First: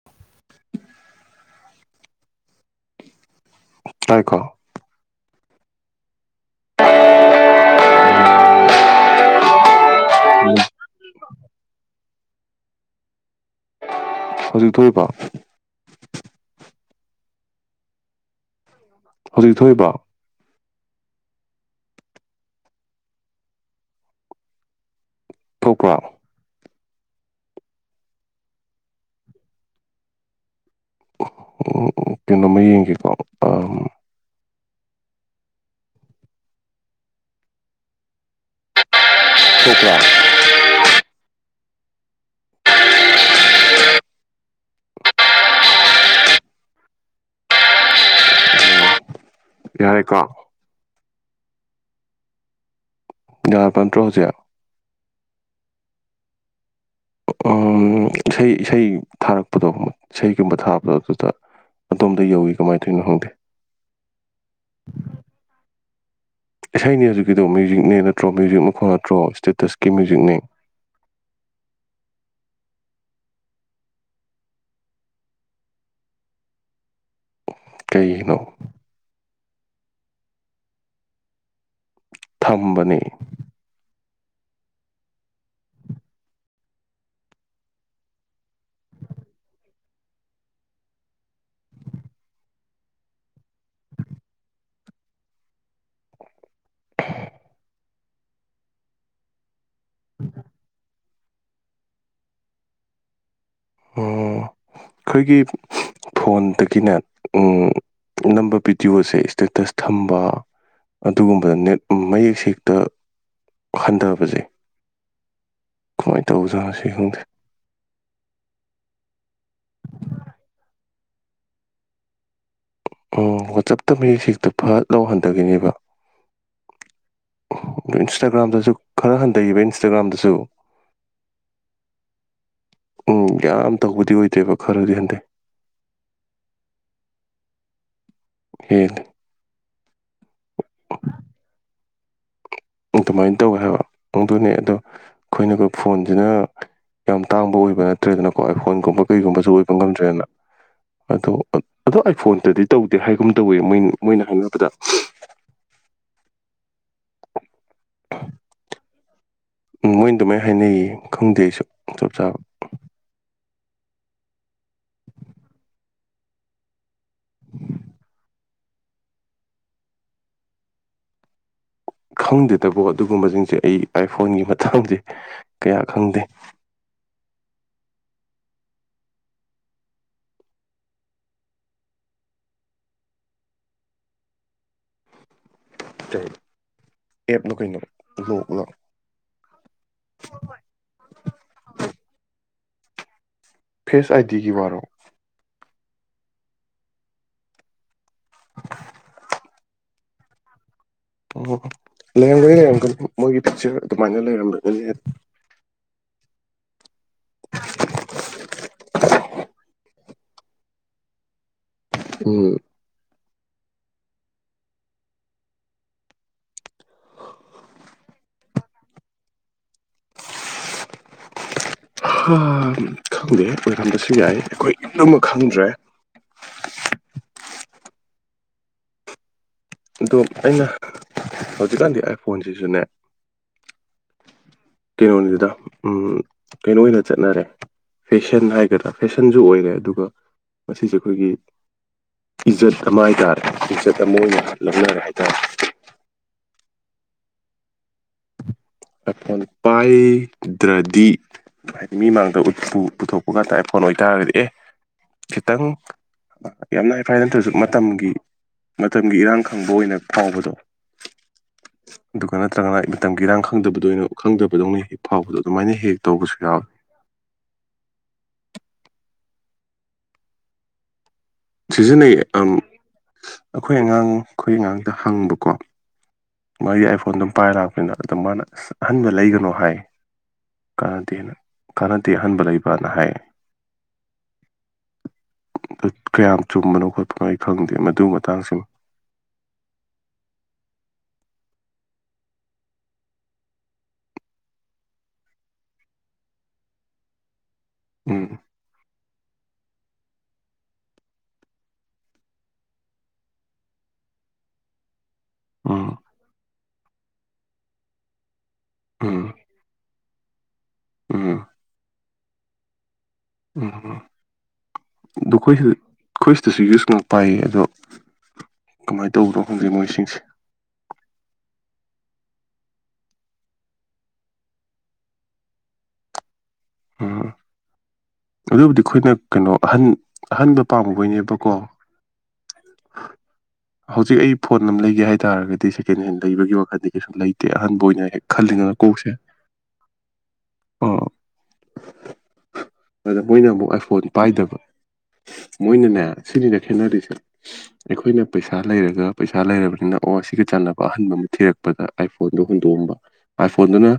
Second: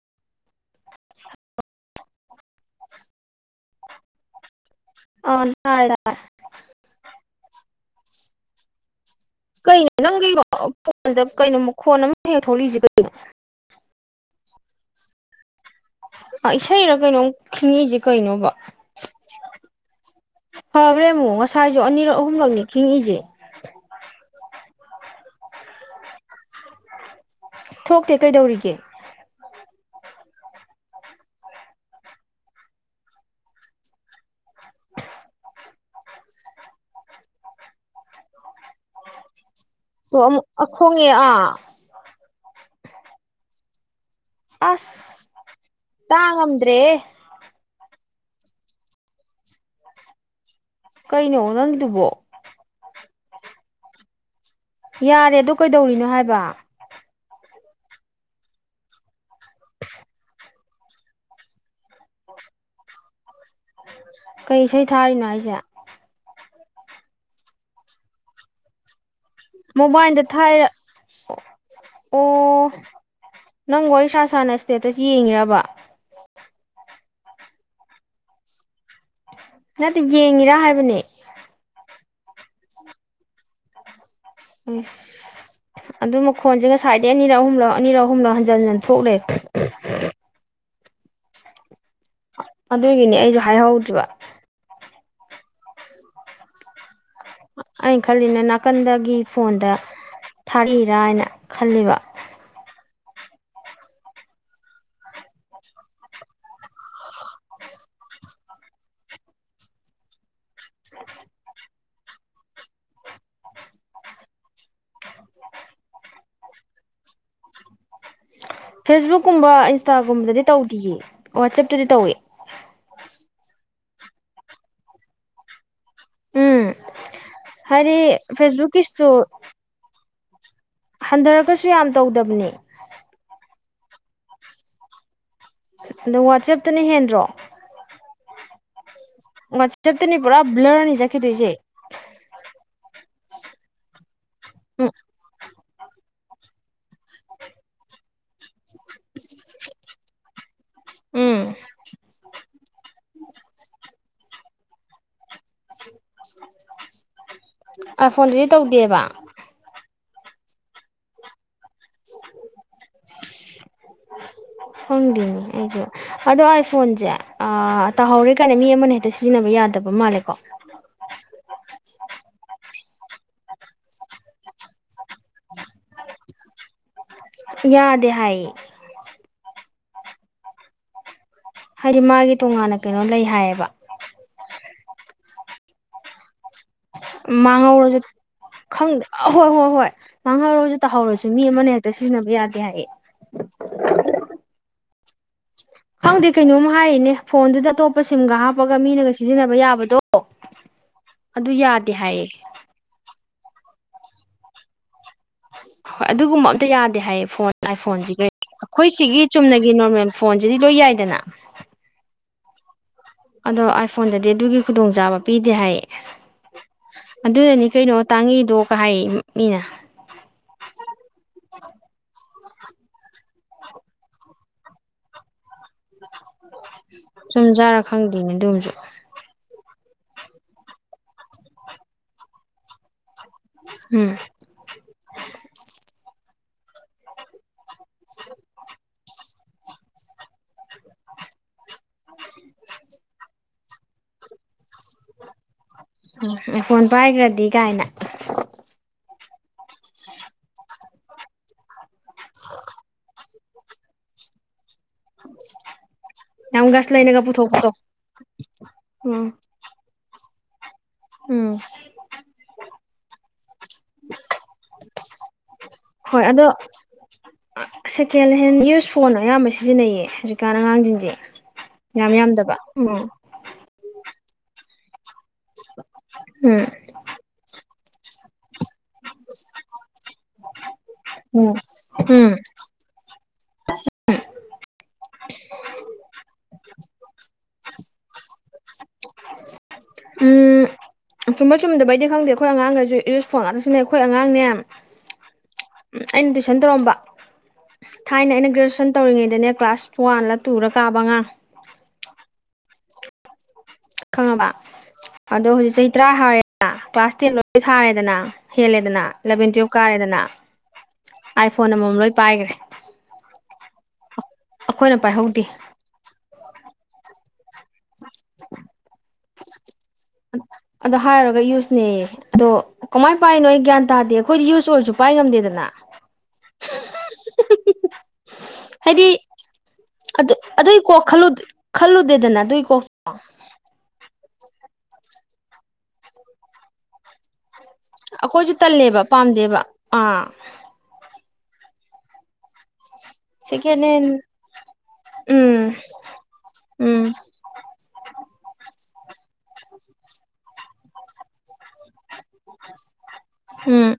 [unintelligible] [unintelligible] ꯇꯥꯏꯀꯣ ꯑꯥ ꯇꯥꯔꯦ ꯇꯥꯔꯦ ꯀꯩꯅꯣ ꯅꯪꯒꯤ ꯎꯝ ꯐꯣꯟꯗ ꯀꯩꯅꯣ ꯃꯈꯣꯟ ꯑꯃ ꯍꯦꯛ ꯊꯣꯛꯂꯤꯁꯦ ꯀꯩꯅꯣ ꯍꯧꯖꯤꯛ ꯊꯣꯛꯏꯕꯣ ꯏꯁꯩꯔ ꯀꯩꯅꯣꯝ ꯈꯤꯉꯛꯏꯁꯦ ꯀꯩꯅꯣꯕ ꯍꯧꯖꯤꯛ ꯊꯣꯛꯏꯕꯣ ꯐꯈ꯭ꯔꯦ ꯑꯃꯨꯛ ꯉꯁꯥꯏꯁꯨ ꯑꯅꯤꯔꯛ ꯑꯍꯨꯝꯂꯛꯅꯦ ꯈꯤꯛꯉꯛꯢꯁꯦ ꯊꯣꯛꯄ ꯊꯣꯛꯇꯦ ꯀꯩꯗꯧꯔꯤꯒꯦ ꯎꯝ ꯀꯩꯅꯣꯝꯃ ꯌꯦꯡꯒꯦꯀꯣ ꯑꯝ ꯊꯣꯛꯄ ꯇꯣ ꯑꯃꯨꯛꯈꯣꯡꯉꯦ ꯑꯥ ꯑꯁ ꯇꯥꯡꯉꯝꯗ꯭ꯔꯦꯍꯦ ꯌꯥꯔꯦꯀꯣ ꯀꯩꯅꯣ ꯅꯪꯒꯤꯗꯨꯕꯣ ꯌꯥꯥ ꯄ ꯅꯇ꯭ꯔꯣ ꯍꯧꯖꯤꯛ ꯌꯥꯔꯦ ꯑꯗꯨ ꯀꯩꯗꯧꯔꯤꯅꯣ ꯍꯥꯏꯕ ꯏꯁꯩ ꯏꯁꯩ ꯊꯥꯔꯛꯄꯗꯣ ꯏꯁꯩꯒꯨꯝꯕ ꯊꯥꯕꯗꯣ ꯑꯗꯨꯗ ꯑꯗꯣꯝꯗ ꯌꯥꯎꯋꯤ ꯀꯃꯥꯢ ꯇꯧꯔꯤꯅꯣ ꯈꯪꯗꯦ ꯀꯩ ꯏꯁꯩ ꯊꯥꯔꯤꯅꯣ ꯍꯥꯢꯁꯦ ꯏꯁꯩꯩꯅꯦ ꯍꯧꯖꯤꯛꯒꯤꯗꯣ ꯃ꯭ꯌꯨꯖꯤꯛꯅꯦ ꯅꯠꯇ꯭ꯔꯣ ꯃ꯭ꯌꯨꯖꯤꯛ ꯃꯈꯣꯟ ꯅꯠꯇ꯭ꯔꯣ ꯏꯁꯇꯦꯇꯁꯀꯤ ꯃꯣꯕꯥꯏꯜꯗ ꯃ꯭ꯌꯨꯖꯤꯛꯅꯦ ꯊꯥꯏꯔ ꯑꯣ ꯑꯣ ꯅꯪ ꯋꯥꯔꯤ ꯁꯥ ꯁꯥꯅ ꯏꯁꯇꯦꯠꯇ ꯌꯦꯡꯉꯤꯔꯕ ꯀꯩꯒꯤꯅꯣ ꯅꯠꯇꯦ ꯌꯦꯡꯉꯤꯔꯥ ꯍꯥꯏꯕꯅꯦ ꯊꯝꯕꯅꯦ ꯑꯁ ꯑꯗꯨ ꯃꯈꯣꯟꯁꯦ ꯉꯁꯥꯏꯗꯩ ꯑꯅꯤꯔꯛ ꯑꯍꯨꯝꯂꯛ ꯑꯅꯤꯔꯛ ꯑꯍꯨꯝꯂꯛ ꯍꯟꯖꯟ ꯍꯟꯖꯤꯟ ꯊꯣꯛ ꯂꯩꯔꯦ ꯎ [unintelligible] ꯑꯗꯨꯒꯤꯅꯦ ꯑꯩꯁꯨ ꯍꯥꯏꯍꯧꯗ꯭ꯔꯤꯕ [inaudible] ꯑꯩꯅ ꯈꯜꯂꯤꯅ ꯅꯥꯀꯟꯗꯒꯤ ꯐꯣꯟꯗ ꯊꯥꯔꯛꯏꯔꯥ ꯍꯥꯏꯅ ꯈꯥꯜꯂꯤꯕ ꯑꯣ ꯑꯩꯈꯣꯏꯒꯤ ꯐꯣꯟꯗꯒꯤꯅꯦ ꯅꯝꯕ ꯚꯤꯗꯤꯑꯣꯁꯦ ꯏꯁꯇꯦꯇꯁ ꯊꯝꯕ ꯑꯗꯨꯒꯨꯝꯕꯗ ꯅꯦꯠ ꯃꯌꯦꯛꯁꯦ ꯍꯦꯛꯇ ꯍꯟꯊꯕꯁꯦ ꯀꯃꯥꯏꯅ ꯇꯧꯕꯖꯥꯠꯅꯣ ꯁꯤ ꯈꯪꯗ꯭ꯔꯦ ꯐꯦꯁꯕꯨꯛꯀꯨꯝꯕ ꯏꯟꯁꯇꯥꯒꯨꯝꯕꯗꯗꯤ ꯇꯧꯗꯦꯌꯦ ꯋꯥꯆꯞꯇꯗꯤ ꯇꯧꯋꯦ ꯎꯝ ꯋꯥꯆꯞꯇ ꯃꯤꯌꯦꯛꯁꯦ ꯍꯦꯛꯇ ꯐꯠ ꯍꯟꯊꯈꯤꯅꯦꯕ ꯎꯝ ꯑꯗꯣ ꯍꯥꯏꯗꯤ ꯏꯟꯁꯇꯥꯒ꯭ꯔꯥꯝꯗꯁꯨ ꯐꯦꯁꯕꯨꯛꯀꯤ ꯏꯁꯇꯣ ꯈꯔ ꯍꯟꯊꯈꯤꯕ ꯏꯟꯁꯇꯥꯒ꯭ꯔꯥꯝꯗꯁꯨ ꯍꯟꯊꯔꯒꯁꯨ ꯌꯥꯝ ꯇꯧꯗꯕꯅꯦ ꯎꯝ ꯌꯥꯝ ꯇꯧꯕꯗꯤ ꯑꯣꯏꯗꯦꯕ ꯈꯔꯗꯤ ꯍꯟꯊꯩ ꯑꯗꯣ ꯋꯥꯆꯦꯞꯇꯅ ꯍꯦꯟꯗ꯭ꯔꯣ ꯍꯦꯜꯂꯤ ꯋꯥꯆꯞꯇꯅꯤ ꯄꯨꯔꯥ ꯕ꯭ꯂꯔꯅꯦ ꯆꯠꯈꯤꯗꯣꯏꯁꯦ ꯑꯗꯨꯃꯥꯏꯅ ꯇꯧꯋꯦ ꯍꯥꯏꯕꯗꯨꯅꯦ ꯑꯗꯣ ꯎꯝ ꯑꯩꯈꯣꯏꯅ ꯐꯣꯟꯁꯤꯅ ꯌꯥꯝ ꯇꯥꯡꯕ ꯑꯣꯏꯕ ꯅꯠꯇ꯭ꯔꯦꯗꯅꯀꯣ ꯑꯥꯢꯐꯣꯟꯒꯨꯝꯕ ꯀꯩꯒꯨꯝꯕꯁꯨ ꯑꯣꯏꯕ ꯉꯝꯗ꯭ꯔꯦꯅ ꯑꯗꯣ ꯎꯝ ꯑꯗꯣ ꯑꯩꯥꯏꯐꯣꯟꯇꯗꯤ ꯇꯧꯗꯦ ꯍꯥꯏꯒꯨꯝ ꯇꯧꯋꯦ ꯃꯣꯏ ꯃꯣꯏꯅ ꯍꯥꯏꯅꯕꯗ ꯑꯩꯢ ꯐꯣꯟꯗꯨꯗꯤ ꯇꯧꯗꯦꯕ ꯎꯝ ꯃꯣꯏꯅ ꯑꯗꯨꯃꯥꯏꯅ ꯍꯥꯏꯅꯩꯌꯦ ꯈꯪꯗꯦ ꯑꯩꯁꯨ ꯆꯥꯞ ꯆꯥꯕ ꯈꯪꯗꯦ ꯑꯩꯁꯨ ꯑꯗꯣ ꯑꯩꯥꯏ ꯐꯣꯟꯁꯦ ꯇꯥꯍꯧꯔꯦ ꯀꯥꯏꯅ ꯃꯤ ꯑꯃꯅ ꯍꯦꯛꯇ ꯁꯤꯖꯤꯟꯅꯕ ꯌꯥꯗꯕ ꯃꯥꯜꯂꯦꯀꯣ ꯈꯪꯗꯦꯗꯕꯣ ꯑꯗꯨꯒꯨꯝꯕꯁꯤꯡꯁꯦ ꯑꯩ ꯑꯥꯏꯐꯣꯟꯒꯤ ꯃꯇꯥꯡꯁꯦ ꯀꯌꯥ ꯈꯪꯗꯦ ꯌꯥꯗꯦ ꯍꯥꯏꯌꯦ ꯍꯥꯏꯗꯤ ꯃꯥꯒꯤ ꯇꯣꯉꯥꯟꯅ ꯀꯩꯅꯣ ꯂꯩ ꯍꯥꯏꯌꯦꯕ ꯀꯩ ꯃꯥꯡꯍꯧꯔꯁꯦ ꯈꯪꯗꯦ ꯑ ꯍꯣꯏ ꯍꯣꯏ ꯍꯣꯏ ꯃꯥꯡꯍꯧꯔꯁꯨ ꯇꯥꯍꯧꯔꯁꯨ ꯃꯤ ꯑꯃꯅ ꯍꯦꯛꯇ ꯁꯤꯖꯤꯟꯅꯕ ꯌꯥꯗꯦ ꯍꯥꯏꯌꯦ ꯐꯦꯁ ꯑꯥꯏꯗꯤꯒꯤ ꯋꯥꯔꯣ ꯈꯪꯗꯦ ꯀꯩꯅꯣꯝ ꯍꯥꯏꯔꯤꯅꯦ ꯐꯣꯟꯗꯨꯗ ꯑꯇꯣꯞꯄ ꯁꯤꯝꯒ ꯍꯥꯞꯄꯒ ꯃꯤꯅꯒ ꯁꯤꯖꯤꯟꯅꯕ ꯌꯥꯕꯗꯣ ꯑꯣ [unintelligible] ꯑꯣ ꯂꯩꯔꯝꯒꯅꯤ ꯂꯩꯔꯝꯒꯅꯤ ꯃꯣꯏꯒꯤ ꯐꯤꯛꯆꯔ ꯑꯗꯨꯃꯥꯏꯅ ꯂꯩꯔꯝꯒꯅꯤ ꯍꯣꯏ ꯑꯗꯨꯒꯨꯝꯕ ꯑꯝꯇ ꯌꯥꯗꯦ ꯍꯥꯏꯌꯦ ꯐꯣꯟ ꯑꯩꯢꯐꯣꯟꯁꯤ ꯀꯩ ꯑꯩꯈꯣꯏ ꯁꯤꯒꯤ ꯆꯨꯝꯅꯒꯤ ꯅꯣꯔꯃꯦꯜ ꯐꯣꯟꯁꯤꯗꯤ ꯂꯣꯏ ꯌꯥꯏꯗꯅ ꯎꯝ ꯑꯗꯣ ꯑꯥꯏꯐꯣꯟꯗꯗꯤ ꯑꯗꯨꯒꯤ ꯈꯨꯗꯣꯡꯆꯥꯕ ꯄꯤꯗꯦ ꯍꯥꯏꯌꯦ ꯑꯗꯨꯅꯅꯤ ꯀꯩꯅꯣ ꯇꯥꯡꯉꯤꯗꯣ ꯀꯥ ꯍꯥꯏꯌꯦ ꯃꯤꯅ ꯈꯪꯗꯦ ꯑꯣꯏꯔꯝꯕꯁꯨ ꯌꯥꯏ ꯑꯩꯈꯣꯏ ꯄꯨꯝꯅꯃꯛ ꯈꯪꯗ꯭ꯔꯦ ꯆꯨꯝ ꯖꯥꯔ ꯈꯪꯗꯦꯅꯦ ꯑꯗꯨꯝꯁꯨ ꯑꯗꯣ ꯑꯩꯅ ꯍꯧꯖꯤꯛꯀꯥꯟꯗꯤ ꯑꯥꯏꯐꯣꯟꯁꯤꯁꯨꯅꯦ ꯎꯝ ꯀꯩꯅꯣꯅꯤꯗ ꯎꯝ ꯀꯩꯅꯣ ꯑꯣꯏꯅ ꯆꯠꯅꯔꯦ ꯐꯦꯁꯟ ꯍꯥꯏꯒꯗ꯭ꯔꯥ ꯐꯦꯁꯟ ꯁꯟꯁꯨ ꯑꯣꯏꯔꯦ ꯑꯗꯨꯒ ꯃꯁꯤꯁꯦ ꯑꯩꯈꯣꯏꯒꯤ ꯏꯖꯠ ꯑꯃ ꯍꯥꯏꯇꯥꯔꯦ ꯏꯖꯠ ꯑꯃ ꯑꯣꯏꯅ ꯂꯧꯅꯔꯦ ꯍꯥꯏꯇꯥꯔꯦ ꯎꯝ ꯑꯥꯏ ꯐꯣꯟ ꯄꯥꯏꯈ꯭ꯔꯗꯤ ꯀꯥꯏꯅ ꯑꯥꯏꯐꯣꯟ ꯄꯥꯏꯗ꯭ꯔꯗꯤ ꯑꯗꯨ ꯍꯥꯏꯗꯤ ꯃꯤ ꯃꯥꯡꯗ ꯎꯠꯄꯨ ꯄꯨꯊꯣꯛꯄ ꯉ ꯇꯥꯏ ꯑꯥꯏ ꯐꯣꯟ ꯑꯣꯏꯇꯥꯔꯒꯗꯤ ꯑꯦ ꯈꯤꯇꯪ ꯌꯥꯝ ꯒꯁ ꯍꯥꯏ ꯐꯥꯏ ꯂꯩꯅꯒ ꯅꯠꯇ꯭ꯔꯁꯨ ꯄꯨꯊꯣꯛꯄꯗꯣ ꯃꯇꯝꯒꯤ ꯃꯇꯝꯒꯤ ꯎꯝ ꯏꯔꯥꯡ ꯈꯪꯕ ꯑꯣꯏꯅ ꯐꯥꯎꯕꯗꯣ ꯎꯝ ꯑꯗꯨꯒ ꯅꯠꯇ꯭ꯔꯒꯅ ꯃꯇꯝꯒꯤ ꯏꯔꯥꯡ ꯈꯪꯗꯕꯗꯣꯏꯅꯣ ꯈꯪꯗꯕꯗꯧꯅ ꯍꯦꯛ ꯐꯥꯎꯕꯗꯣ ꯑꯗꯨꯃꯥꯏꯅ ꯍꯦꯛ ꯍꯦꯛ ꯍꯣꯏ ꯇꯧꯕꯁꯨ ꯑꯗꯣ ꯌꯥꯎꯋꯦ [inaudible] ꯁꯦꯀꯦꯟ ꯍꯦꯟ ꯌꯨꯁ ꯐꯣꯟ ꯑꯌꯥꯝꯕ ꯁꯤꯖꯤꯟꯅꯩꯌꯦ ꯍꯧꯖꯤꯛꯀꯥꯟ ꯑꯉꯥꯡꯁꯤꯡꯁꯦ ꯌꯥꯝ ꯁꯤꯖꯤꯟꯅꯩꯌꯦ ꯑꯝ ꯌꯥꯝꯗꯕ ꯎꯝ ꯑꯩꯈꯣꯏ ꯑꯉꯥꯡ ꯑꯩꯈꯣꯏ ꯑꯉꯥꯡꯗ ꯍꯪꯕꯀꯣ ꯎꯝ ꯃꯥꯒꯤ ꯑꯥꯏꯐꯣꯟꯗꯣ ꯄꯥꯏꯔꯥ ꯂꯥꯛꯄꯅꯤꯅ ꯑꯗꯨ ꯃꯥꯅ ꯑꯍꯟꯕ ꯂꯩꯒꯅꯣ ꯍꯥꯏ ꯀꯥꯟꯅꯗꯦꯅ ꯎꯝ ꯀꯥꯟꯅꯗꯦ ꯎꯝ ꯑꯍꯟꯕ ꯂꯩꯕ ꯕꯅ ꯍꯥꯏ ꯀꯌꯥꯝ ꯆꯨꯝꯕꯅꯣ ꯈꯣꯠꯄꯅꯣ ꯑꯩ ꯈꯪꯗꯦ ꯃꯗꯨ ꯃꯇꯥꯡꯁꯤꯃ ꯎꯝ ꯆꯨꯝꯕ ꯆꯨꯝꯗꯕꯩꯗꯤ ꯈꯪꯗꯦ ꯑꯩꯈꯣꯏ ꯑꯉꯥꯡꯒꯩꯁꯨ ꯌꯨꯁ ꯐꯣꯟ ꯉꯥꯛꯇ ꯁꯤꯖꯟꯅꯩ ꯑꯩꯈꯣꯏ ꯑꯉꯥꯡꯅꯦ ꯎꯝ ꯑꯩꯅ ꯇꯨꯏꯁꯟ ꯇꯧꯔꯝꯕ ꯎꯝ ꯊꯥꯏꯅ ꯑꯩꯅ ꯒ꯭ꯔꯦꯖꯨꯋꯦꯁꯟ ꯇꯧꯔꯤꯉꯩꯗꯅꯦ ꯀ꯭ꯂꯥꯁ ꯋꯥꯟꯂ ꯇꯨꯔ ꯀꯥꯕ ꯑꯉꯥꯡ ꯈꯪꯉꯕ ꯑꯗꯣ ꯍꯧꯖꯤꯛ ꯎꯝ ꯆꯍꯤ ꯇꯔꯥ ꯍꯥꯔꯦꯅ ꯀ꯭ꯂꯥꯁ ꯇꯦꯟ ꯂꯣꯏ ꯊꯥꯔꯦꯗꯅ ꯍꯦꯜꯂꯦꯗꯅ ꯎꯝ ꯂꯚꯦꯟ ꯇꯨꯌꯦꯐ ꯀꯥꯔꯦꯗꯅ ꯎꯝ ꯑꯥꯏ ꯐꯣꯟ ꯑꯃꯃꯝ ꯂꯣꯏ ꯄꯥꯏꯈ꯭ꯔꯦ ꯎꯝ ꯑꯗꯣ ꯑꯩꯈꯣꯏꯅ ꯄꯥꯏꯍꯧꯗꯦ ꯑꯩꯈꯣꯏꯁꯤꯗ ꯑꯩꯈꯣꯏ ꯁꯤꯗꯁꯨ ꯌꯨꯁ ꯄꯥꯏꯌꯦ ꯑꯗꯣ ꯀꯃꯥꯏꯅ ꯇꯧꯕꯅꯣ ꯈꯪꯗꯦ ꯃꯣꯏꯁꯤꯡꯁꯦ ꯑꯗꯣ ꯍꯥꯏꯔꯨꯔꯒ ꯌꯨꯁꯅꯦꯌꯦ ꯑꯗꯣ ꯀꯃꯥꯏ ꯄꯥꯏꯔꯤꯅꯣ ꯑꯩ ꯒ꯭ꯌꯥꯟ ꯇꯥꯗꯦ ꯑꯩꯈꯣꯏꯗꯤ ꯌꯨꯁ ꯑꯣꯏꯔꯁꯨ ꯄꯥꯏ ꯉꯝꯗꯦꯗꯅ ꯎꯝ [inaudible] ꯑꯗꯨꯕꯨꯗꯤ ꯍꯥꯏꯗꯤ ꯑꯩꯈꯣꯏꯅ ꯀꯩꯅꯣ ꯑꯍꯟ ꯑꯍꯟꯕ ꯑꯗꯨꯏ ꯀꯣꯛ ꯄꯥꯝꯃꯨꯕꯩꯅꯦꯕꯀꯣ ꯈꯜꯂꯨꯗꯦꯗꯅ ꯑꯗꯨꯏ ꯀꯣꯛꯇꯣ ꯍꯧꯖꯤꯛ ꯑꯩ ꯐꯣꯟ ꯑꯃ ꯂꯩꯒꯦ ꯍꯥꯏꯇꯥꯥꯔꯒꯗꯤ ꯁꯦꯀꯦꯟ ꯍꯦꯟ ꯂꯩꯕꯒꯤ ꯋꯥꯈꯟꯗꯤ ꯀꯩꯁꯨ ꯂꯩꯇꯦ ꯇꯦ ꯑꯍꯟꯕ ꯑꯣꯏꯅ ꯍꯦꯛ ꯑꯩꯈꯣꯏꯁꯨ ꯈꯜꯂꯤꯗꯅ ꯇꯜꯂꯦꯕ ꯀꯣꯛꯁꯦ ꯄꯥꯝꯗꯦꯕ ꯑꯥ ꯑ ꯑꯗ ꯃꯣꯏꯅ ꯑꯃꯨꯛ ꯁꯦꯀꯦꯟ ꯍꯦꯟ ꯑꯥꯏꯐꯣꯟ ꯄꯥꯏꯗꯕ ꯎꯝ ꯃꯣꯏꯅꯅꯦ ꯁꯤꯅꯤꯅꯦ ꯎꯝ ꯈꯦꯠꯅꯔꯤꯁꯦ ꯑꯩꯈꯣꯏꯅ ꯄꯩꯁꯥ ꯂꯩꯔꯒ ꯄꯩꯁꯥ ꯂꯩꯔꯕꯅꯤꯅ ꯑꯣ ꯁꯤꯒ ꯆꯥꯟꯅꯕ ꯑꯍꯟꯕ ꯑꯃ ꯊꯤꯔꯛꯄ ꯄꯗ ꯑꯥꯏꯐꯣꯟꯗꯣ ꯍꯨꯟꯗꯣꯛꯑꯝꯕ ꯎꯝ ꯑꯥꯏꯐꯣꯟꯗꯨꯅ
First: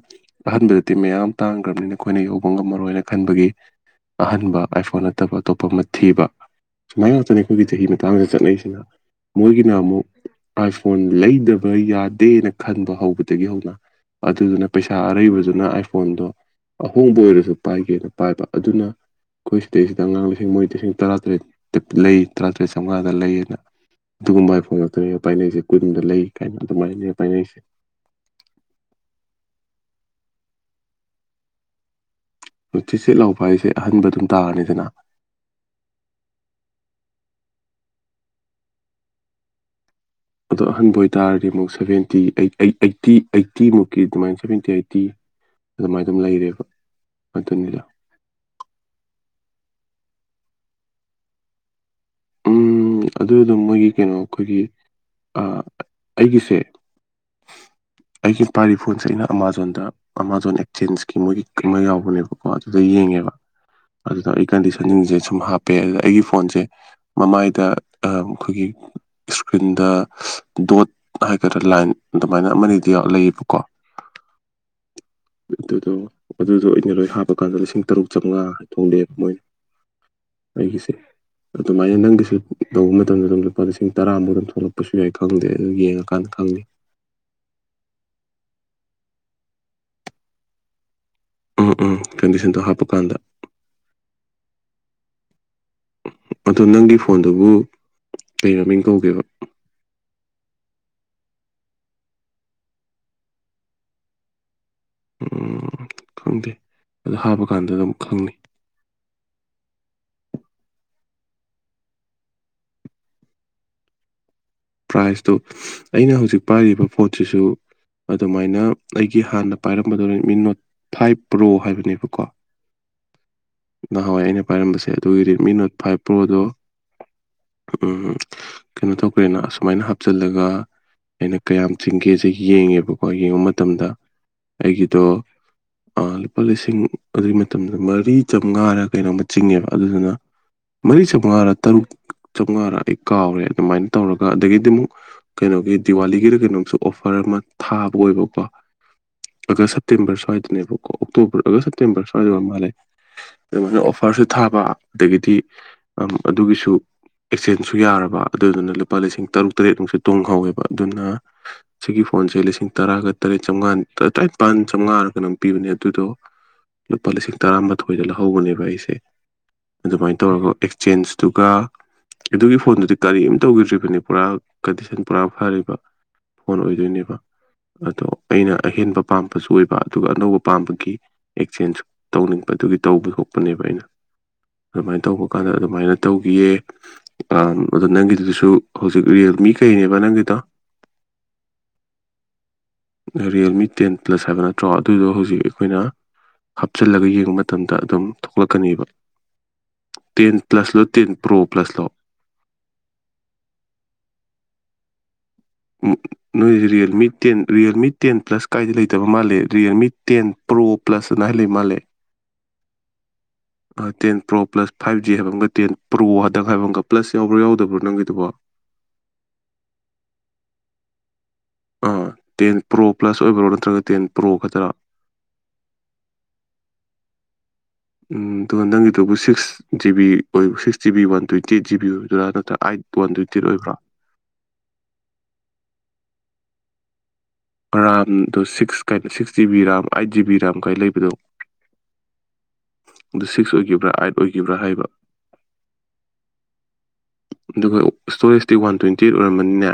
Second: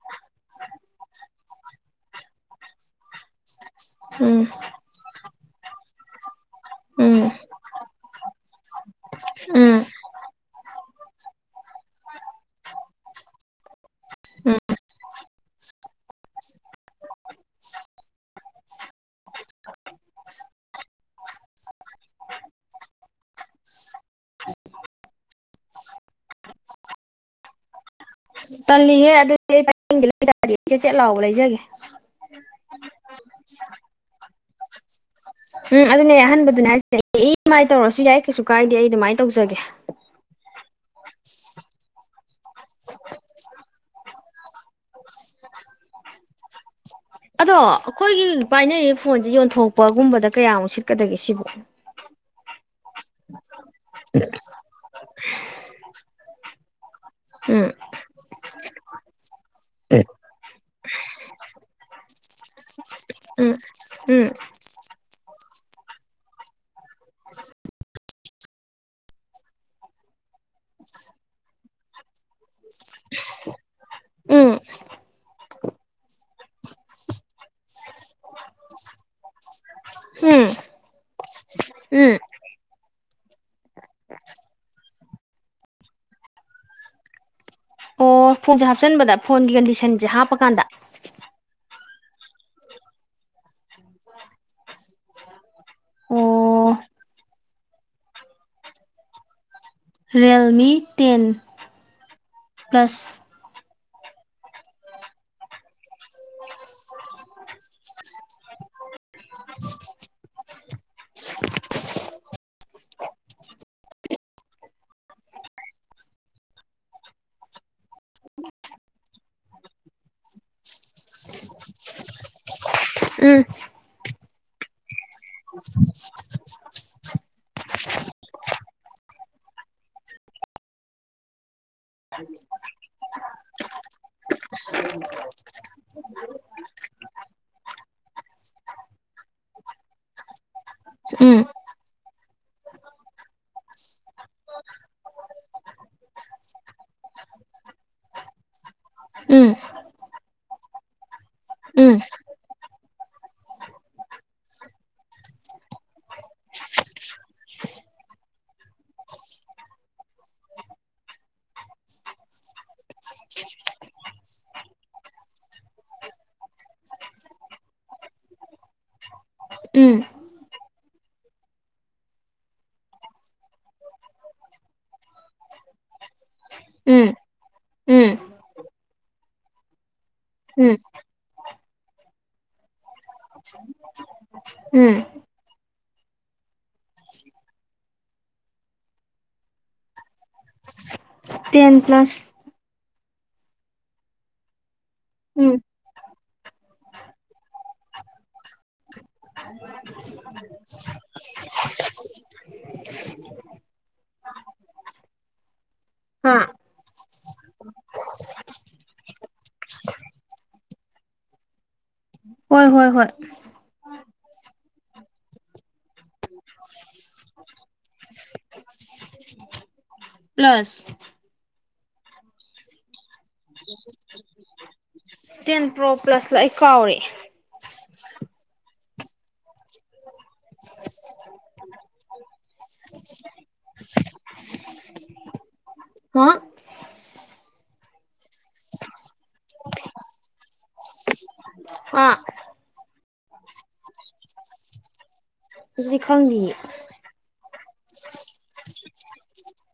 ꯑꯍꯟꯕꯗꯗꯤ ꯃꯌꯥꯝ ꯇꯥꯡꯈ꯭ꯔꯕꯅꯤꯅ ꯑꯩꯈꯣꯏꯅ ꯌꯧꯕ ꯉꯝꯃꯔꯣꯏꯅ ꯈꯟꯕꯒꯤ ꯎꯝ ꯑꯍꯟꯕ ꯑꯥꯏꯐꯣꯟ ꯅꯠꯇꯕ ꯑꯇꯣꯞꯄ ꯑꯃ ꯊꯤꯕ ꯁꯨꯃꯥꯏ ꯎꯝ ꯉꯥꯛꯇꯅꯤ ꯑꯩꯈꯣꯏꯒꯤ ꯆꯍꯤ ꯃꯇꯥꯡꯁꯤꯗ ꯆꯠꯅꯁꯤꯅ ꯃꯣꯏꯒꯤꯅ ꯎꯝ ꯑꯃꯨꯛ ꯑꯥꯏ ꯐꯣꯟ ꯂꯩꯗꯕ ꯌꯥꯗꯦꯅ ꯈꯟꯕ ꯍꯧꯕꯗꯒꯤ ꯍꯧꯅ ꯎꯝ ꯑꯗꯨꯗꯨꯅ ꯄꯩꯁꯥ ꯑꯔꯩꯕꯗꯨꯅ ꯑꯥꯏ ꯐꯣꯟꯗꯣ ꯑꯍꯣꯡꯕ ꯑꯣꯏꯔꯁꯨ ꯄꯥꯏꯒꯦꯅ ꯄꯥꯏꯕ ꯑꯗꯨꯅ ꯑꯩꯈꯣꯏ ꯁꯤꯗꯩꯁꯤꯗ ꯑꯉꯥꯡ ꯃꯣꯏ ꯂꯤꯁꯤꯡ ꯇꯔꯥꯇꯔꯦꯠꯇ ꯂꯩ ꯇꯔꯥꯇꯔꯦꯠ ꯆꯥꯝꯃꯉꯥꯗ ꯂꯩꯌꯦꯅ ꯑꯗꯨꯒꯨꯝꯕ ꯑꯥꯏꯐꯣꯉꯥꯛꯇꯅꯦ ꯄꯥꯏꯅꯩꯁꯦ ꯀꯨꯏꯅꯨꯡꯗ ꯂꯩ ꯀꯥꯏꯅ ꯑꯗꯨꯃꯥꯏꯅꯅꯦ ꯄꯥꯏꯅꯩꯁꯦ ꯇꯜꯂꯤꯍꯦ ꯑꯗꯨꯗꯤ ꯑꯩ ꯄꯥꯏꯅꯤꯡꯗ꯭ꯔꯦ [unintelligible] ꯆꯦꯠꯆꯦꯠ ꯂꯥꯎꯕ ꯂꯩꯖꯒꯦ ꯆꯦꯠꯆꯦꯠ ꯂꯥꯎꯕ ꯍꯥꯏꯁꯦ ꯑꯍꯟꯕ ꯑꯗꯨꯝ ꯇꯥꯔꯅꯤꯗꯅ ꯎꯝ ꯑꯗꯨꯅꯦ ꯑꯍꯟꯕꯗꯨꯅꯦ ꯍꯥꯏꯁꯦ ꯏ ꯑꯦꯝ ꯑꯥꯏ ꯇꯧꯔꯁꯨ ꯌꯥꯏ ꯀꯩꯁꯨ ꯀꯥꯏꯗꯦ ꯑꯩ ꯑꯗꯨꯃꯥꯏꯅ ꯇꯧꯖꯒꯦ ꯑꯗꯣ ꯑꯍꯟꯕ ꯑꯣꯏꯇꯥꯔꯗꯤ ꯑꯃꯨꯛ ꯁꯕꯦꯟꯇꯤ ꯑꯩ ꯑꯩ ꯑꯩꯠꯇꯤ ꯑꯩꯠꯇꯤꯃꯨꯛꯀꯤ ꯑꯗꯨꯃꯥꯏꯅ ꯁꯚꯦꯟꯇꯤ ꯑꯩꯠꯇꯤ ꯑꯗꯨꯃꯥꯏ ꯑꯗꯨꯝ ꯂꯩꯔꯦꯕ ꯑꯗꯣ ꯑꯗꯨꯅꯤꯗ ꯑꯩꯈꯣꯏꯒꯤ ꯄꯥꯏꯅꯔꯤ ꯐꯣꯟꯁꯦ ꯌꯣꯟꯊꯣꯛꯄꯒꯨꯝꯕꯗ ꯀꯌꯥꯃꯨꯛ ꯁꯤꯠꯀꯗꯒꯦ ꯁꯤꯕꯣ ꯎꯝ ꯑꯗꯨ ꯑꯗꯨꯝ ꯃꯣꯏꯒꯤ ꯀꯩꯅꯣ ꯑꯩꯈꯣꯏꯒꯤ ꯑ ꯑꯩꯒꯤꯁꯦ ꯍꯝ ꯑꯩꯒꯤ ꯄꯥꯥꯏꯔꯤ ꯐꯣꯟꯁꯦ ꯑꯩꯅ ꯑꯃꯥꯖꯣꯟꯗ ꯑꯦ ꯑꯃꯥꯖꯣꯟ ꯑꯦꯛꯆꯦꯟꯁꯀꯤ ꯃꯣꯏꯒꯤ ꯑꯃ ꯌꯥꯎꯕꯅꯦꯕ ꯀꯣ ꯑꯗꯨꯗ ꯌꯦꯡꯉꯦꯕ ꯎꯝ ꯎꯝ ꯑꯗꯨꯗ ꯑꯩ ꯀꯟꯗꯤꯁꯟꯁꯤꯡꯁꯦ ꯁꯨꯝ ꯍꯥꯞꯄꯦ ꯑꯗꯨꯗ ꯑꯩꯒꯤ ꯐꯣꯟꯁꯦ ꯃꯃꯥꯏꯗ ꯑ ꯑꯩꯈꯣꯏꯒꯤ ꯏꯁꯀ꯭ꯔꯤꯟꯗ ꯗꯣꯠ ꯍꯥꯏꯒꯗ꯭ꯔꯥ ꯂꯥꯏꯟ ꯑꯗꯨꯃꯥꯏꯅ ꯑꯃꯅꯤ [unintelligible] ꯂꯩꯌꯦꯕꯀꯣ ꯎꯝ ꯑꯗꯨꯗꯣ ꯑꯗꯨꯗꯣ ꯑꯩꯅ ꯂꯣꯏ ꯍꯥꯞꯄ ꯑꯥꯗ ꯂꯤꯁꯤꯡ ꯇꯔꯨꯛ ꯆꯥꯝꯃꯉꯥ ꯊꯣꯛꯂꯛꯑꯦꯕ ꯃꯣꯏꯅ ꯎꯝ ꯑꯩꯒꯤꯁꯦ ꯑꯗꯨꯃꯥꯏꯅ ꯎꯝ ꯅꯪꯒꯤꯁꯨ ꯇꯧꯕ ꯃꯇꯝꯗ ꯑꯗꯨꯝ ꯂꯨꯄꯥ ꯂꯤꯁꯤꯡ ꯇꯔꯥꯃꯨꯛ ꯑꯗꯨꯝ ꯊꯣꯛꯂꯛꯄꯁꯨ ꯌꯥꯏ ꯈꯪꯗꯦ ꯑꯗꯨ ꯌꯦꯡꯉꯀꯥꯟꯗ ꯈꯪꯅꯤ ꯑꯣ ꯐꯣꯟꯁꯦ ꯍꯥꯞꯆꯟꯕꯗ ꯐꯣꯟꯒꯤ ꯀꯟꯗꯤꯁꯟꯁꯦ ꯍꯥꯞꯄꯀꯥꯟꯗ ꯎꯝ ꯎꯝ ꯀꯟꯗꯤꯁꯟꯗꯣ ꯍꯥꯞꯄꯀꯥꯟꯗ ꯑꯗꯣ ꯑꯣ ꯅꯪꯒꯤ ꯐꯣꯟꯗꯨꯕꯨ ꯀꯩ ꯃꯃꯤꯡ ꯀꯧꯒꯦꯕ ꯔꯦꯜꯃꯤ ꯇꯦꯟ ꯄ꯭ꯂꯁ ꯎꯝ ꯈꯪꯗꯦ ꯑꯗꯨ ꯍꯥꯞꯄꯀꯥꯟꯗ ꯑꯗꯨꯝ ꯈꯪꯅꯤ [inaudible] ꯄ꯭ꯔꯥꯏꯇꯣ ꯑꯩꯅ ꯍꯧꯖꯤꯛ ꯄꯥꯏꯔꯤꯕ ꯐꯣꯟꯁꯤꯁꯨ ꯑꯗꯨꯃꯥꯏꯅ ꯑꯩꯒꯤ ꯍꯥꯟꯅ ꯄꯥꯏꯔꯝꯕꯗꯨꯅ ꯔꯦꯠꯃꯤ ꯅꯣꯠ ꯐꯥꯏꯚ ꯄ꯭ꯔꯣ ꯍꯥꯏꯕꯅꯦꯕꯀꯣ ꯎꯝ ꯅꯍꯥꯟꯋꯥꯏ ꯑꯩꯅ ꯄꯥꯏꯔꯝꯕꯁꯦ ꯑꯗꯨꯒꯤ ꯔꯦꯠꯃꯤ ꯅꯣꯠ ꯐꯥꯏꯚ ꯄ꯭ꯔꯣꯗꯣ ꯎꯝ ꯀꯩꯅꯣ ꯇꯧ ꯀꯩꯅꯣ ꯑꯗꯨꯃꯥꯏꯅ ꯍꯥꯞꯆꯤꯜꯂꯒ ꯑꯩꯅ ꯀꯌꯥꯝ ꯆꯤꯡꯒꯦꯁꯦ ꯌꯦꯡꯉꯦꯕꯀꯣ ꯌꯦꯡꯕ ꯃꯇꯝꯗ ꯑꯩꯒꯤꯗꯣ ꯥꯑꯥ ꯂꯨꯄꯥ ꯂꯤꯁꯤꯡ ꯑꯗꯨꯒꯤ ꯃꯇꯝꯗ ꯃꯔꯤ ꯆꯥꯝꯃꯉꯥꯔ ꯀꯩꯅꯣꯝꯃ ꯆꯤꯡꯉꯦꯕ ꯑꯗꯨꯗꯨꯅ ꯃꯔꯤ ꯎꯝ ꯆꯥꯝꯃꯉꯥꯔꯥ ꯇꯔꯨꯛ ꯆꯥꯝꯃꯉꯥꯔꯥ ꯑꯩ ꯀꯥꯎꯔꯦ ꯑꯗꯨꯃꯥꯏꯅ ꯇꯧ ꯑꯗꯒꯤꯗꯤ ꯑꯃꯨꯛ ꯀꯩꯅꯣꯒꯤ ꯗꯤꯋꯥꯂꯤꯒꯤꯔ ꯀꯩꯅꯣꯝꯁꯨ ꯑꯣꯐꯔ ꯑꯃ ꯊꯥꯕ ꯑꯣꯏꯕꯀꯣ ꯎꯝ ꯑꯥꯒꯁ ꯁꯦꯞꯇꯦꯝꯕꯔ ꯁ꯭ꯋꯥꯏꯗꯅꯦꯕꯀꯣ ꯑꯣꯛꯇꯣꯕꯔ ꯑꯥꯒꯁ ꯎꯝ ꯁꯦꯞꯇꯦꯝꯕꯔ ꯁ꯭ꯋꯥꯏꯗ ꯑꯣꯏꯔ ꯃꯥꯜꯂꯦ ꯑꯗꯨꯃꯥꯏꯅ ꯑꯣꯐꯔꯁꯨ ꯊꯥꯕ ꯑꯗꯒꯤꯗꯤ ꯑꯝ ꯑꯗꯨꯒꯤꯁꯨ ꯑꯦꯛꯆꯦꯟꯁꯁꯨ ꯌꯥꯔꯕ ꯑꯗꯨꯗꯨꯅ ꯂꯨꯄꯥ ꯂꯤꯁꯤꯡ ꯇꯔꯨꯛ ꯇꯔꯦꯠ ꯃꯨꯛꯁꯨ ꯇꯣꯡꯍꯧꯋꯦꯕ ꯑꯗꯨꯅ ꯁꯤꯒꯤ ꯐꯣꯟꯁꯦ ꯂꯤꯁꯤꯡ ꯇꯔꯥꯒ ꯇꯔꯦꯠ ꯆꯥꯝꯃꯉꯥ ꯇꯔꯅꯤꯄꯥꯟ ꯆꯥꯝꯃꯉꯥꯔꯒ ꯀꯩꯅꯣꯝ ꯄꯤꯕꯅꯦ ꯑꯗꯨꯗꯣ ꯂꯨꯄꯥ ꯂꯤꯁꯤꯡ ꯇꯔꯥꯃꯥꯊꯣꯏꯗ ꯂꯧꯍꯧꯕꯅꯦꯕ ꯑꯩꯁꯦ ꯎꯝ ꯑꯗꯨꯃꯥꯏꯅ ꯇꯧꯔꯒ ꯑꯦꯛꯆꯦꯟꯁꯇꯨꯒ ꯑꯗꯨꯒꯤ ꯐꯣꯟꯗꯨꯗꯤ ꯀꯔꯤꯝ ꯇꯧꯒꯤꯗ꯭ꯔꯤꯕ ꯄꯨꯔꯥ ꯀꯟꯗꯤꯁꯟ ꯄꯨꯔꯥ ꯐꯔꯤꯕ ꯐꯣꯟ ꯑꯣꯏꯗꯣꯏꯅꯦꯕ ꯎꯝ ꯑꯗꯣ ꯎꯝ ꯑꯩꯅ ꯑꯍꯦꯟꯕ ꯄꯥꯝꯕꯁꯨ ꯑꯣꯏꯕ ꯑꯗꯨꯒ ꯑꯅꯧꯕ ꯎꯝ ꯄꯥꯝꯕꯒꯤ ꯑꯦꯛꯆꯦꯟꯖ ꯇꯧꯅꯤꯡꯕꯗꯨꯒꯤ ꯇꯧꯕ ꯊꯣꯛꯄꯅꯦꯕ ꯑꯩꯅ ꯎꯝ ꯑꯗꯨꯃꯥꯏꯅ ꯇꯧꯕ ꯀꯥꯟꯗ ꯑꯗꯨꯃꯥꯏꯅ ꯇꯧꯈꯤꯌꯦ ꯑꯗꯣ ꯅꯪꯒꯤꯗꯨꯁꯨ ꯍꯧꯖꯤꯛ ꯔꯤꯌꯦꯜꯃꯤ ꯀꯩꯅꯦꯕ ꯅꯪꯒꯤꯗꯣ ten plus Realme ten plus ꯍꯥꯏꯕ ꯅꯠꯇ꯭ꯔꯣ ꯑꯗꯨꯗꯣ ꯍꯧꯖꯤꯛ ꯎꯝ ꯑꯩꯈꯣꯏꯅ ꯍꯥꯞꯆꯤꯜꯂꯒ ꯌꯦꯡꯕ ꯃꯇꯝꯗ ꯑꯗꯨꯝ ꯊꯣꯛꯂꯛꯀꯅꯤꯕ ꯇꯦꯟ ꯄ꯭ꯂꯁꯔꯣ ꯇꯦꯟ ꯄ꯭ꯔꯣ ꯄ꯭ꯂꯁꯔꯣ ꯍꯥꯥ ꯅꯣꯏꯁꯦ Realme ten Realme ten plus ꯀꯥꯏꯗꯤ ꯂꯩꯇꯕ ꯃꯥꯜꯂꯦ ꯔꯤꯌꯦꯜꯃꯤ ꯇꯦꯟ ꯄ꯭ꯔꯣ ꯄ꯭ꯂꯁꯅꯂꯩ ꯃꯥꯜꯂꯦ ꯍꯣꯏ ꯍꯣꯏ ꯍꯣꯏ ten pro plus five G ꯍꯥꯏꯕ ꯑꯃꯒ ꯇꯦꯟ ꯄ꯭ꯔꯣ ꯍꯟꯗꯛ ꯍꯥꯏꯕ ꯑꯃꯒ ꯄ꯭ꯂꯁ ꯌꯥꯎꯕ꯭ꯔꯣ ꯌꯥꯎꯗꯕ꯭ꯔꯣ ꯅꯪꯒꯤꯗꯨꯕꯣ [unintelligible] ꯄ꯭ꯂꯁ ꯑꯥ ꯇꯦꯟ ꯄ꯭ꯔꯣ ꯄ꯭ꯂꯁ ꯑꯣꯏꯕꯔꯣ ꯅꯠꯇ꯭ꯔꯒ ꯇꯦꯟ ꯄ꯭ꯔꯣ ꯈꯛꯇꯔ ꯇꯦꯟ ꯄ꯭ꯔꯣ ꯄ꯭ꯂꯁꯂ ꯑꯩ ꯀꯥꯎꯔꯦ ꯎꯝ ꯑꯗꯨ ꯅꯪꯒꯤꯗꯨꯕꯨ ꯁꯤꯛꯁ ꯖꯤ ꯕꯤ ꯑꯣꯏꯕ six G B one twenty eight GB ꯑꯣꯏꯕꯗꯨꯔꯥ ꯅꯠꯇ꯭ꯔ ꯑꯥꯏꯠ ꯋꯥꯟ ꯇ꯭ꯋꯦꯟꯇꯤ ꯑꯩꯠ ꯑꯣꯏꯕ꯭ꯔꯥ ꯍꯥ ꯔꯥꯝꯗꯣ ꯁꯤꯛꯁ ꯀꯩꯕ six G B RAM eight G B RAM ꯀꯥꯢ ꯂꯩꯕꯗꯣ ꯑꯥ ꯑꯗꯨ ꯁꯤꯛꯁ ꯑꯣꯏꯈꯤꯕ꯭ꯔꯥ ꯑꯥꯏꯠ ꯑꯣꯏꯈꯤꯕ꯭ꯔꯥ ꯍꯥꯏꯕ ꯑꯗꯨꯗꯤ ꯈꯪꯗꯤꯌꯦ ꯑꯗꯨꯒ ꯏꯁꯇꯣꯔꯦꯖꯇꯤ ꯋꯥꯟ ꯇ꯭ꯋꯦꯟꯇꯤ ꯑꯩꯠ ꯑꯣꯏꯔꯝꯃꯅꯤꯅꯦ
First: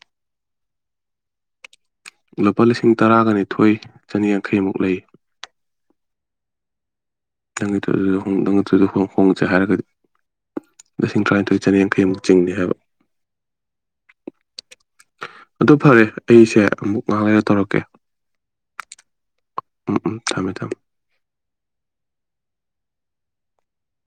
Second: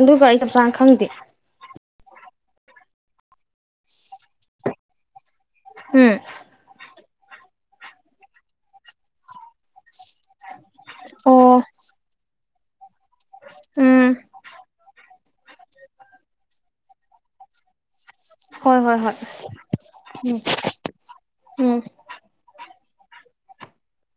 ꯑꯗꯨꯒ ꯑꯩ ꯆꯞ ꯆꯥꯅ ꯈꯪꯗꯦ ꯂꯨꯄꯥ ꯂꯤꯁꯤꯡ ꯇꯔꯥꯒ ꯅꯤꯊꯣꯏ ꯆꯅꯤꯌꯥꯡꯈꯩꯃꯨꯛ ꯂꯩ ꯍꯨꯝ [unintelligible] ꯍꯣꯡꯉꯁꯦ ꯍꯥꯏꯔꯒꯗꯤ ꯂꯤꯁꯤꯡ ꯑꯣ ꯇꯔꯥꯅꯤꯊꯣꯏ ꯆꯅꯤꯌꯥꯡꯈꯩꯃꯨꯛ ꯆꯤꯡꯅꯤ ꯍꯥꯏꯕ ꯎꯝ ꯑꯗꯨ ꯐꯔꯦ ꯑꯩꯁꯦ ꯑꯃꯨꯛ ꯉꯍꯥꯛ ꯂꯩꯔ ꯇꯧꯔꯛꯀꯦ ꯍꯣꯏ ꯍꯣꯏ ꯍꯣꯏ ꯎꯝ ꯎꯝ ꯊꯝꯃꯦ ꯊꯝꯃꯦ ꯎꯝ